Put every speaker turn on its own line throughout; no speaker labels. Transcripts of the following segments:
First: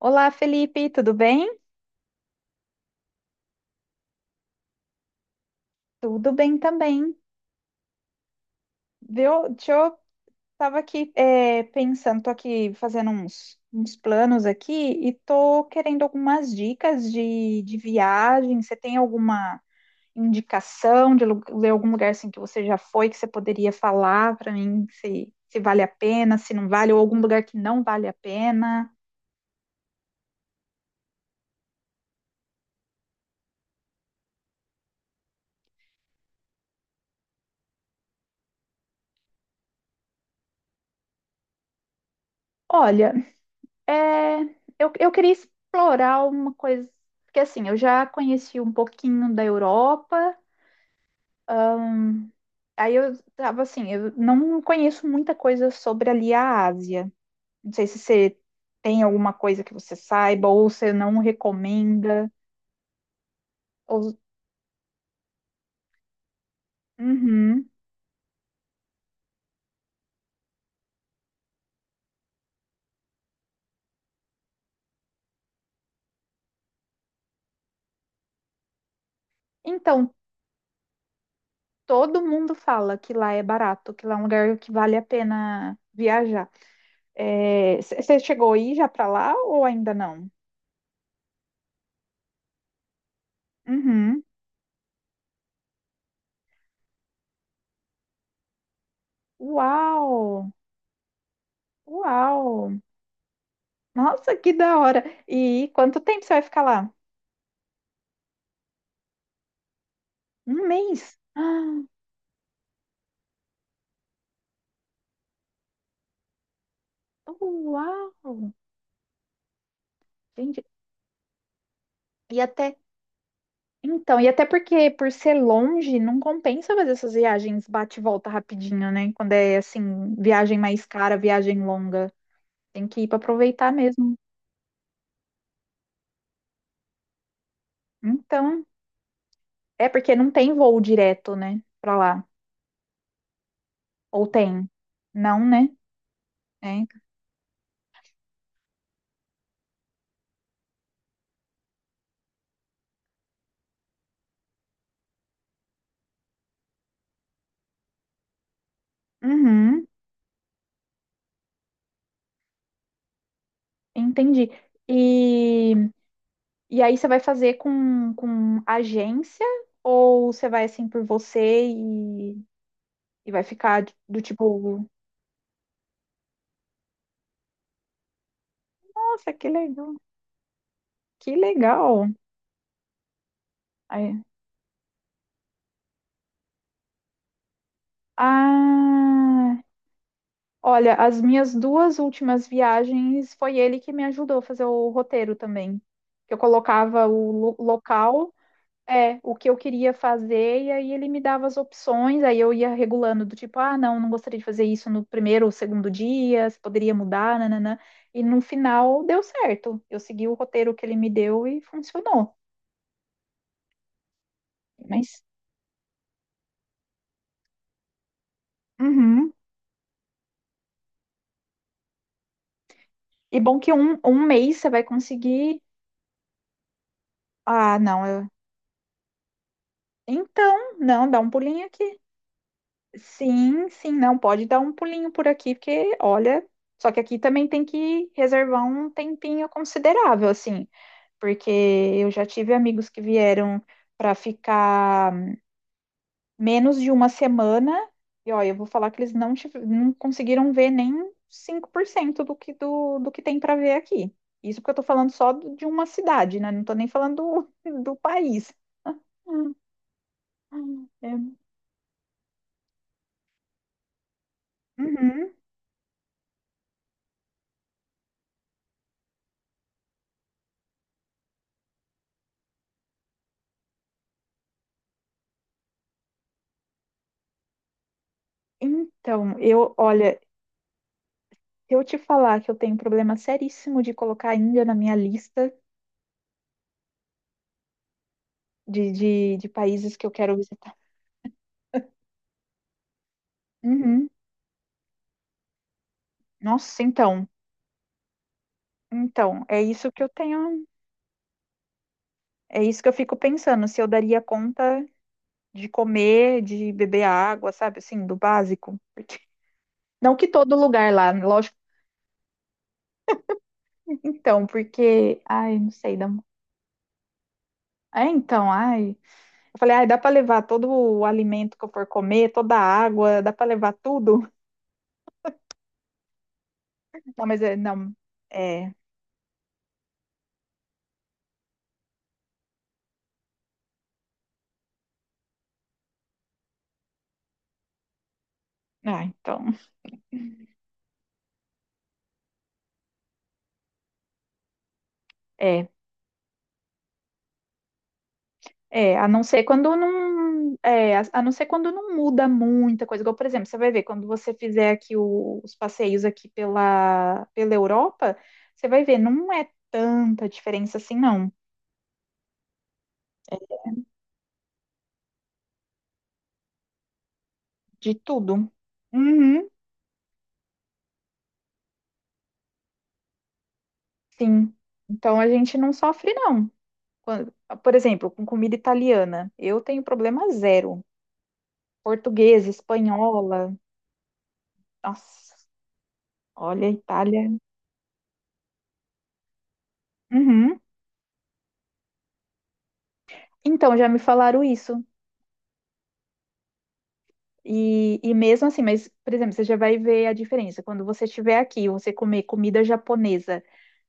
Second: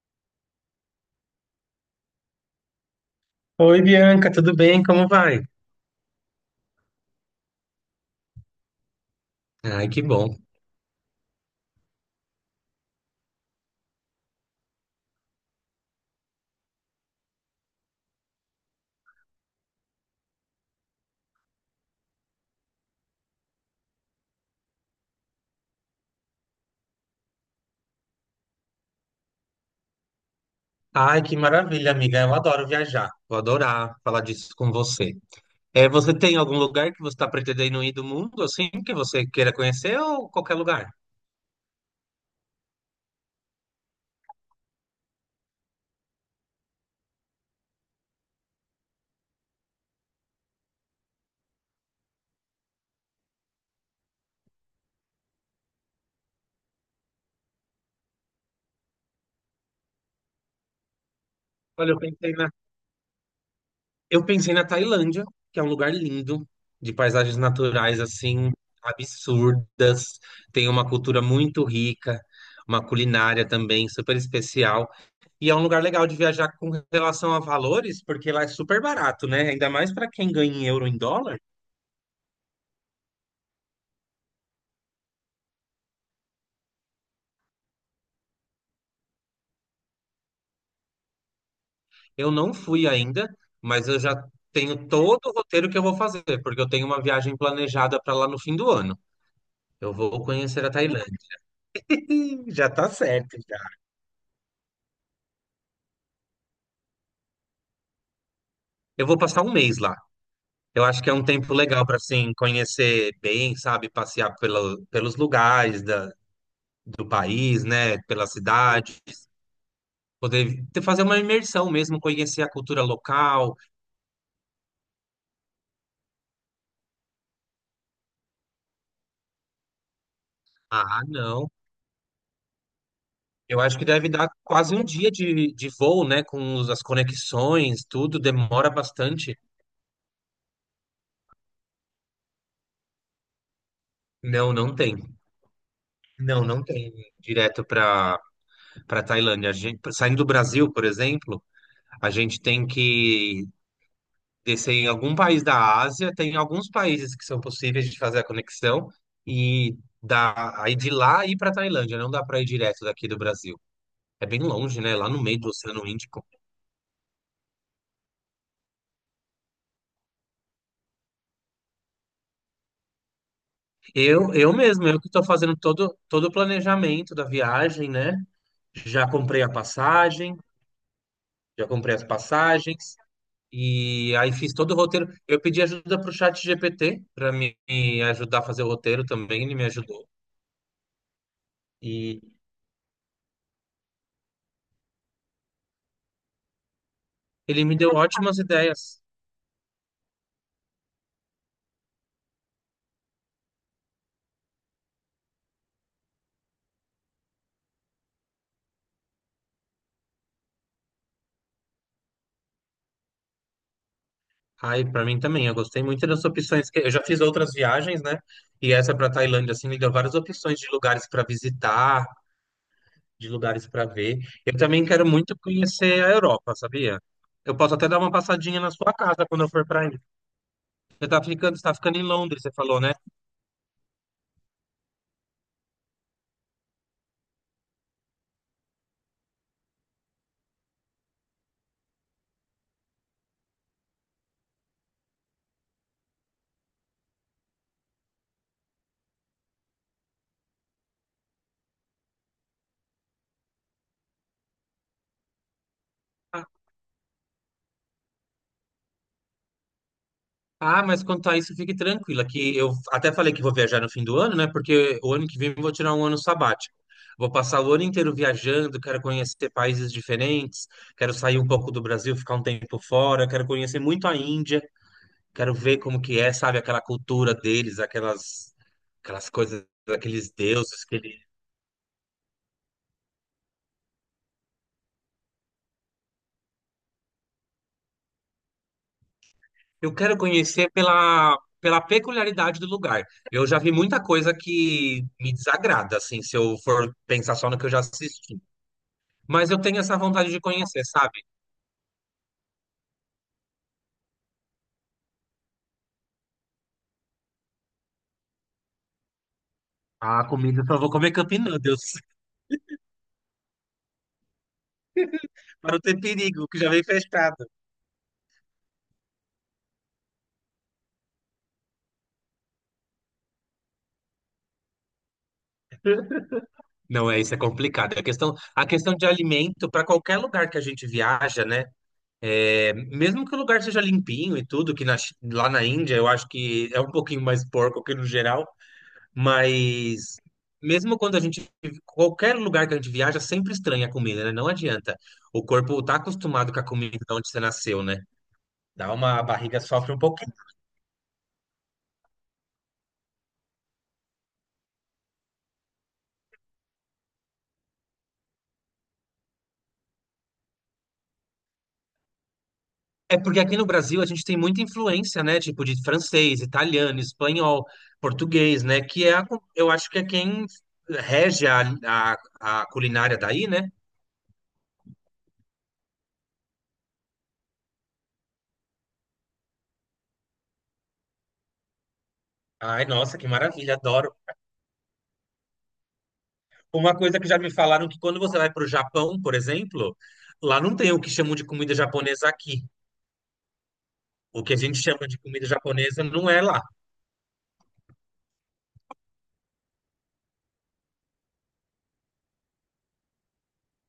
Olá, Felipe, tudo bem?
Oi, Bianca, tudo bem? Como vai?
Tudo bem também, viu? Deixa.
Ai,
Eu
que bom.
tava aqui, pensando, tô aqui fazendo uns planos aqui e tô querendo algumas dicas de viagem. Você tem alguma indicação de algum lugar assim que você já foi que você poderia falar para mim se vale a pena, se não vale, ou algum lugar que não vale a pena?
Ai, que maravilha, amiga. Eu adoro viajar. Vou adorar falar disso com você. É, você tem algum lugar que você está pretendendo ir do mundo, assim, que você queira conhecer ou qualquer lugar?
Olha, é, eu queria explorar uma coisa, porque assim, eu já conheci um pouquinho da Europa. Ahn, aí eu tava assim, eu não conheço muita coisa sobre ali a Ásia. Não sei se você tem alguma coisa que você saiba, ou você não
Olha, eu
recomenda.
pensei na,
Ou...
Eu pensei na Tailândia, que é um lugar lindo, de paisagens
Uhum.
naturais, assim, absurdas. Tem uma cultura muito rica, uma culinária também super especial. E é um lugar legal de viajar com relação a valores, porque lá é super barato, né? Ainda mais para
Então,
quem ganha em euro em dólar.
todo mundo fala que lá é barato, que lá é um lugar que vale a pena viajar. É, você chegou aí já pra lá ou ainda não?
Eu não fui ainda, mas eu já
Uhum.
tenho todo o roteiro que eu vou fazer, porque eu tenho uma viagem planejada para lá no fim do ano. Eu vou
Uau!
conhecer a Tailândia. Já
Uau!
tá certo, já.
Nossa, que da hora! E quanto tempo você vai ficar lá?
Eu vou passar um mês lá.
Um
Eu acho que é
mês?
um tempo legal para assim conhecer bem, sabe, passear pelos lugares do
Ah,
país, né, pela
uau!
cidade,
Gente,
poder ter- fazer uma imersão mesmo,
e
conhecer a
até.
cultura local.
Então, e até porque por ser longe, não compensa fazer essas viagens bate e volta rapidinho, né? Quando é assim, viagem mais
Ah,
cara,
não.
viagem longa. Tem que ir para
Eu
aproveitar
acho que deve
mesmo.
dar quase um dia de voo, né? Com os- as conexões, tudo
Então,
demora bastante.
é porque não tem voo direto, né? Para lá. Ou
Não,
tem?
não tem.
Não, né?
Não, não
É.
tem direto para Tailândia. A gente, saindo do Brasil, por exemplo, a gente tem que descer em algum país da Ásia. Tem alguns países que são possíveis de fazer a conexão e
Uhum,
dá, aí de lá ir para Tailândia. Não dá para ir direto daqui do Brasil. É bem
entendi.
longe, né? Lá no meio do
E,
Oceano Índico.
e aí você vai fazer com agência ou você vai assim por você e vai ficar do
Eu
tipo,
mesmo, eu que estou fazendo todo o planejamento da viagem, né? Já
nossa,
comprei
que
a
legal.
passagem,
Que
já comprei as
legal.
passagens, e
Aí-
aí fiz todo o roteiro. Eu pedi ajuda para o chat GPT para me ajudar a fazer o roteiro também, ele
Ah,
me ajudou.
olha, as minhas duas
E
últimas viagens foi ele que me ajudou a fazer o roteiro também. Eu colocava o
ele me deu
local,
ótimas ideias.
o que eu queria fazer, e aí ele me dava as opções, aí eu ia regulando do tipo, ah, não, não gostaria de fazer isso no primeiro ou segundo dia, se poderia mudar, nananã. E no final deu certo. Eu segui o roteiro que ele me deu e funcionou.
Aí, para mim
Mas,
também, eu gostei muito das opções. Eu já fiz outras viagens, né? E essa para
uhum.
Tailândia, assim, me deu várias opções de lugares para visitar, de
E bom
lugares
que
para
um,
ver.
um
Eu
mês você vai
também quero muito
conseguir.
conhecer a Europa, sabia? Eu posso
Ah,
até dar uma
não.
passadinha na sua casa quando eu for para aí.
Então, não, dá um
Você
pulinho
tá ficando
aqui.
em Londres, você falou, né?
Sim, sim, não, pode dar um pulinho por aqui, porque, olha, só que aqui também tem que reservar um tempinho considerável, assim, porque eu já tive amigos que vieram para ficar menos de uma semana, e olha, eu vou falar que eles não, não conseguiram ver nem 5% do que tem para ver aqui. Isso porque eu tô falando só de uma cidade,
Ah,
né? Não tô nem falando do país. Hum,
ah, mas quanto
é.
a isso, fique tranquila, que eu até falei que vou viajar no fim do ano, né? Porque o ano
Uhum.
que vem eu vou tirar um ano sabático. Vou passar o ano inteiro viajando, quero conhecer países diferentes, quero sair um pouco do Brasil, ficar um tempo fora, quero conhecer muito a Índia, quero ver como que é, sabe, aquela cultura deles, aquelas
Então,
coisas,
eu, olha,
aqueles deuses que eles...
se eu te falar que eu tenho um problema seríssimo de colocar a Índia na minha lista de
Eu
países que eu
quero
quero
conhecer
visitar.
pela peculiaridade do lugar. Eu já vi muita
Uhum.
coisa que me desagrada, assim, se eu
Nossa,
for
então,
pensar só no que eu já assisti. Mas eu
é
tenho
isso
essa
que eu
vontade de
tenho,
conhecer, sabe?
é isso que eu fico pensando, se eu daria conta de comer, de beber água, sabe, assim, do básico. Não
A
que todo
comida eu só vou
lugar lá,
comer Campinas,
lógico.
meu Deus,
Então, porque, ai, não
para não
sei,
ter
dá... um,
perigo, que já vem fechado.
é, então, ai, eu falei, ai, dá para levar todo o alimento que eu for comer, toda a água, dá para levar tudo?
Não, é
Não,
isso, é
mas é, não.
complicado. A questão, a
É.
questão de alimento, para qualquer lugar que a gente viaja, né? É, mesmo que o lugar seja limpinho e tudo, que lá na Índia eu acho que é um pouquinho mais porco que no geral.
Ah, então.
Mas mesmo quando a gente, qualquer lugar que a gente viaja, sempre estranha a comida, né? Não adianta. O
É.
corpo tá acostumado com a comida de onde você nasceu, né? Dá
É, a
uma
não
a
ser
barriga
quando
sofre um pouquinho.
não. É, a não ser quando não muda muita coisa. Igual, por exemplo, você vai ver, quando você fizer aqui os passeios aqui pela Europa, você vai ver, não é tanta diferença assim, não.
É porque aqui no Brasil a gente tem muita influência, né? Tipo de francês, italiano, espanhol,
De tudo.
português, né? Que é,
Uhum,
eu acho que é quem rege a culinária daí, né?
sim. Então a gente não sofre, não. Quando- por exemplo, com comida italiana, eu tenho problema zero. Portuguesa,
Ai, nossa, que
espanhola.
maravilha, adoro.
Nossa, olha, a
Uma coisa que
Itália.
já me falaram, que quando você vai para o Japão, por exemplo,
Uhum.
lá não tem o que chamam de comida japonesa aqui.
Então, já me falaram
O que a gente
isso.
chama de comida japonesa não é lá.
E mesmo assim, mas, por exemplo, você já vai ver a diferença. Quando você estiver aqui, e você comer comida japonesa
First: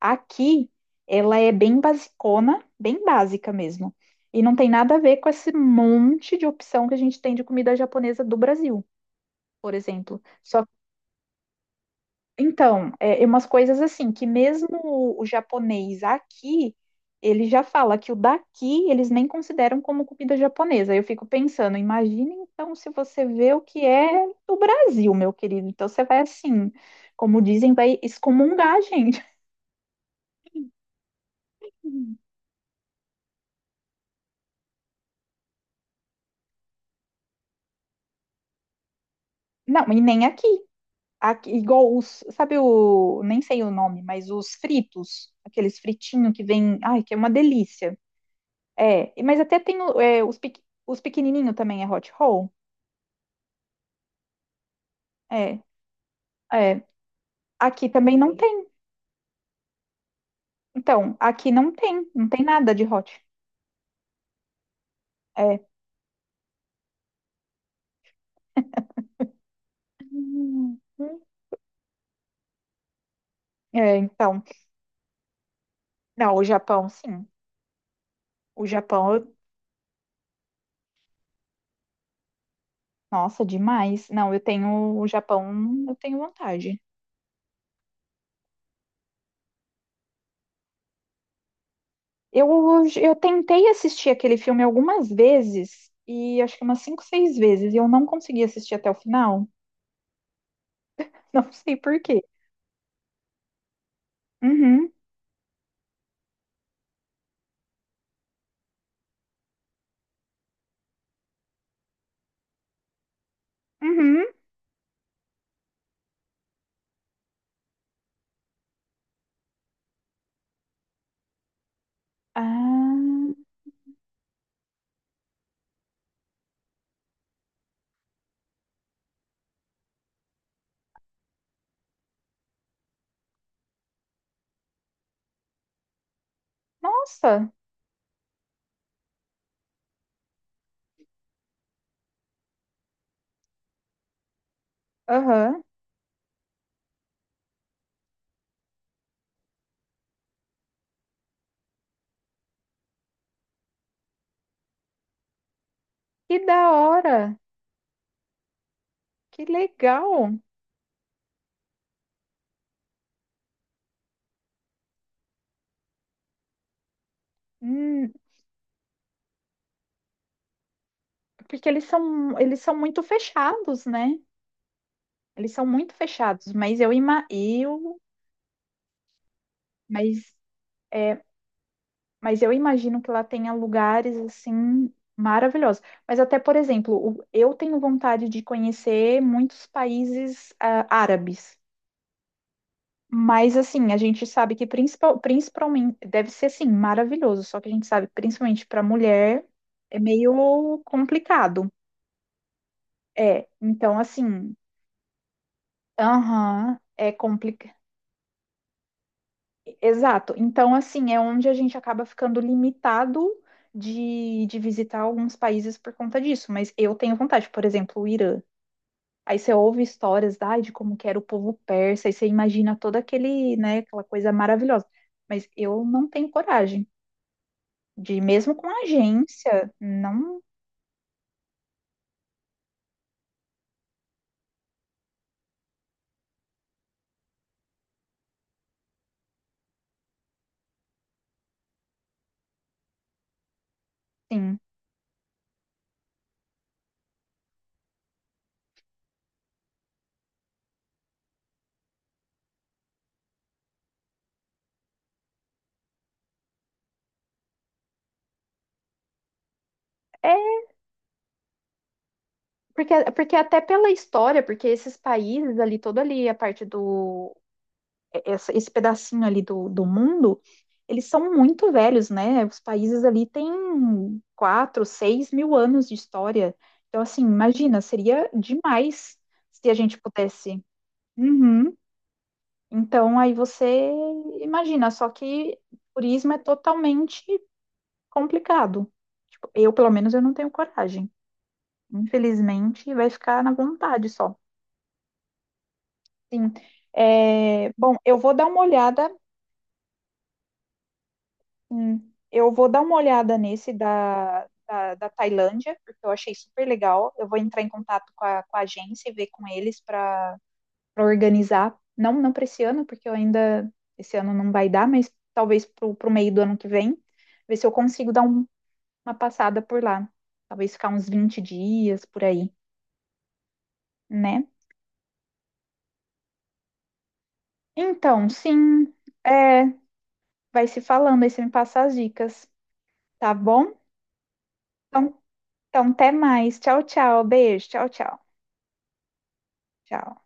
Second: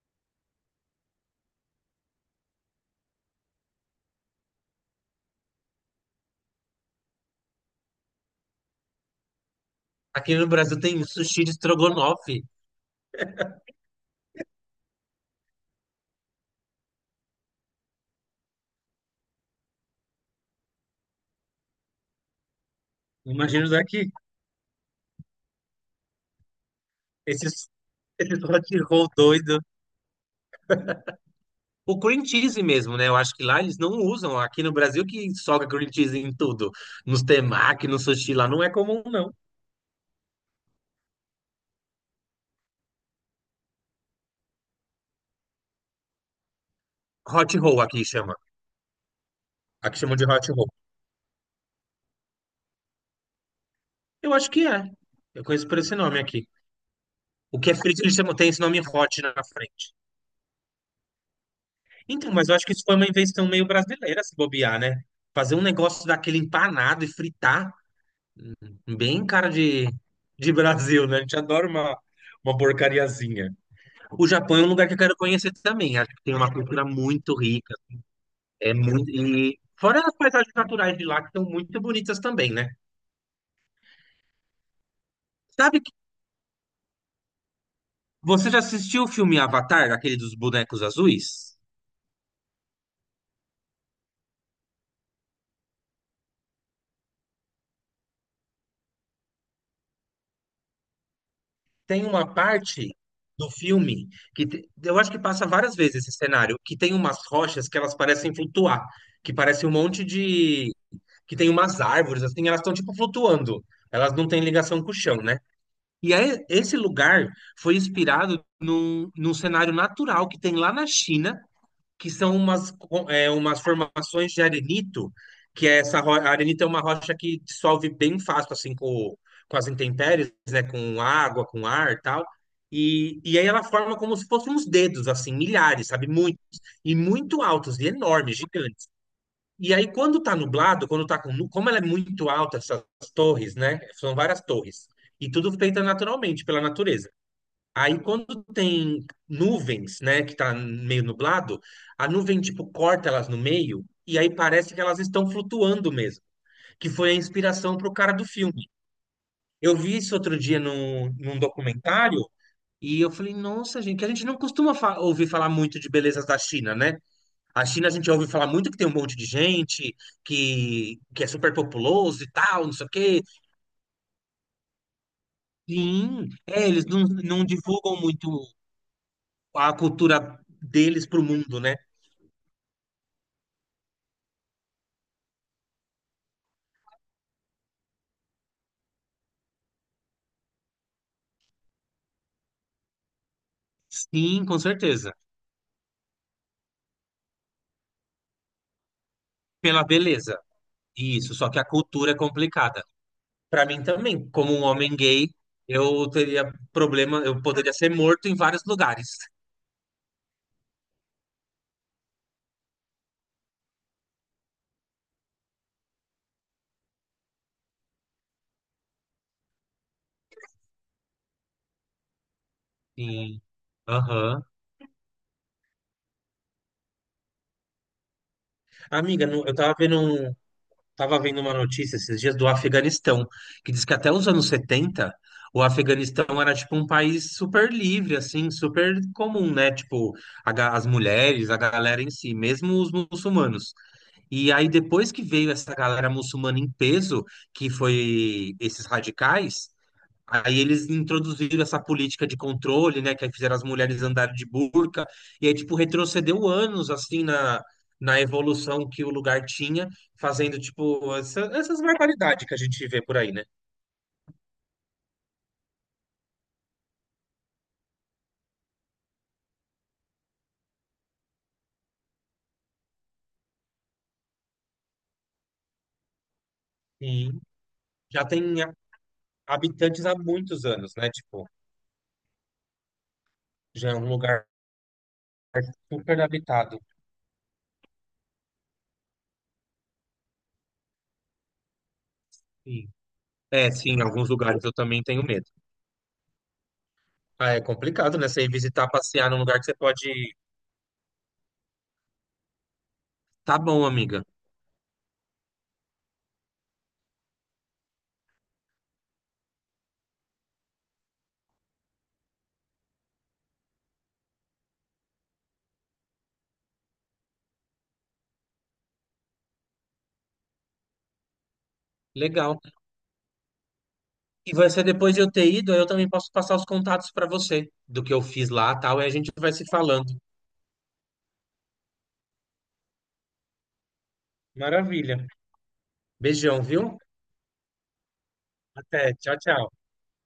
aqui, ela é bem basicona, bem básica mesmo. E não tem nada a ver com esse monte de opção que a gente tem de comida japonesa do Brasil, por exemplo.
Aqui no
Só
Brasil tem sushi de estrogonofe.
então, é umas coisas assim, que mesmo o japonês aqui, ele já fala que o daqui eles nem consideram como comida japonesa. Eu fico pensando, imagina então se você vê o
Imagina
que
daqui.
é do Brasil, meu querido. Então você vai assim, como
Esses,
dizem, vai
esses hot
excomungar a
roll
gente.
doido. O cream cheese mesmo, né? Eu acho que lá eles não usam. Aqui no Brasil que soca cream cheese em tudo. Nos temaki, no sushi lá não é comum, não.
Não, e nem aqui. Aqui, igual os, sabe o, nem sei o nome, mas os fritos, aqueles fritinhos que vem, ai, que é uma
Hot roll
delícia.
aqui chama.
É, mas até tem
Aqui chamam de hot roll.
os pequenininhos também é hot roll.
Eu acho que é. Eu
É,
conheço por esse nome aqui.
é.
O que é
Aqui
frito, eles
também
chamam,
não
tem esse
tem.
nome hot na frente.
Então, aqui não tem,
Então, mas eu acho que
nada
isso
de
foi uma
hot.
invenção meio brasileira, se bobear, né? Fazer
É.
um negócio daquele empanado e fritar. Bem cara de Brasil,
Hum.
né? A gente adora uma porcariazinha.
É,
O
então.
Japão é um lugar que eu quero conhecer também. Acho que tem
Não, o
uma cultura
Japão, sim.
muito rica.
O
É muito.
Japão,
E fora as paisagens naturais de lá, que são muito bonitas também, né?
nossa, demais. Não, eu tenho o
Sabe
Japão,
que,
eu tenho vontade.
você já assistiu o filme Avatar, aquele dos bonecos azuis?
Eu, eu tentei assistir aquele filme algumas vezes, e acho que umas cinco, seis vezes, e eu não consegui assistir até o final. Não sei por
Tem
quê.
uma parte do filme que
Uhum,
eu acho que passa várias vezes esse cenário, que tem umas rochas que elas parecem flutuar, que parece um monte de que tem umas árvores, assim, elas estão tipo flutuando. Elas
uhum.
não têm ligação com o chão, né? E aí, esse lugar foi inspirado num cenário natural que tem lá na China, que são
Ah,
umas formações de arenito, que é a arenito é uma rocha que dissolve bem fácil, assim, com as intempéries, né? Com água, com ar e tal. E aí ela forma como se fossem uns dedos, assim, milhares, sabe? Muitos. E muito
nossa,
altos, e enormes, gigantes. E aí, quando tá nublado, quando tá com, como ela é muito alta, essas torres, né? São várias torres. E tudo
aham.
feita naturalmente, pela natureza. Aí, quando tem nuvens, né? Que tá meio nublado, a nuvem, tipo, corta elas no meio. E aí parece que elas estão flutuando mesmo.
Que da
Que foi a
hora,
inspiração pro cara do filme.
que
Eu vi isso
legal.
outro dia num documentário. E eu falei, nossa, gente, que a gente não costuma ouvir falar muito de belezas da China, né? A China a gente
Hum,
ouve falar muito que tem um monte de gente, que é super
porque eles
populoso e
são, eles
tal, não
são
sei o
muito
quê.
fechados, né? Eles são muito
Sim,
fechados,
é,
mas
eles não, não
eu,
divulgam muito a
mas,
cultura deles
é,
pro mundo, né?
mas eu imagino que lá tenha lugares assim maravilhosos. Mas até, por exemplo, eu tenho vontade de conhecer muitos países árabes. Mas assim, a gente
Sim,
sabe
com
que
certeza.
principalmente deve ser assim maravilhoso, só que a gente sabe que principalmente para mulher
Pela
é
beleza.
meio
Isso, só que a
complicado.
cultura é complicada.
É,
Para mim
então
também, como
assim,
um homem gay, eu teria
aham, é
problema, eu poderia
complicado.
ser morto em vários lugares.
Exato. Então, assim, é onde a gente acaba ficando limitado de visitar alguns países por conta disso. Mas eu tenho vontade, por exemplo, o Irã. Aí você ouve histórias, ai, de como que era o povo persa, aí você imagina todo
Sim.
aquele, né, aquela coisa
Aham.
maravilhosa. Mas eu não tenho coragem de, mesmo com a
Amiga, não- eu
agência,
tava vendo um,
não,
estava vendo uma notícia esses dias do Afeganistão, que diz que até os anos 70 o Afeganistão era tipo um país super livre, assim, super comum, né? Tipo, as mulheres, a galera em si, mesmo os muçulmanos. E
sim.
aí, depois que veio essa galera muçulmana em peso, que foi esses radicais, aí eles introduziram essa política de controle, né, que aí fizeram as mulheres andarem de burca, e aí, tipo, retrocedeu anos, assim, na evolução que o lugar tinha,
É,
fazendo, tipo, essas barbaridades que a gente
porque,
vê por aí,
porque
né?
até pela história, porque esses países ali, toda ali a parte do esse pedacinho ali do mundo, eles são muito velhos, né? Os países ali têm 4, 6 mil anos de história. Então, assim,
E
imagina,
já
seria
tem
demais se a gente
habitantes há
pudesse.
muitos anos, né? Tipo,
Uhum. Então, aí você
já é um lugar
imagina, só que
super
turismo é
habitado.
totalmente complicado. Tipo, eu, pelo menos, eu não tenho coragem.
Sim.
Infelizmente, vai ficar na
É, sim, em
vontade
alguns
só.
lugares eu também tenho medo.
Sim.
Ah, é
É, bom,
complicado, né? Você ir visitar, passear num lugar que você pode...
Eu vou dar uma olhada
Tá
nesse
bom, amiga.
da, da, da Tailândia, porque eu achei super legal. Eu vou entrar em contato com a agência e ver com eles para organizar. Não, não para esse ano, porque eu ainda esse ano não vai dar, mas talvez para o meio do ano que vem, ver se eu consigo dar uma passada por lá. Talvez ficar uns 20 dias por aí,
Legal.
né?
E vai ser depois de eu ter ido, aí eu também posso passar os contatos para você do que eu
Então,
fiz lá,
sim,
tal, e a gente vai
é,
se falando.
vai se falando aí, você me passa as dicas, tá bom? Então,
Maravilha.
então, até mais.
Beijão,
Tchau,
viu?
tchau. Beijo. Tchau, tchau.
Até. Tchau, tchau.
Tchau.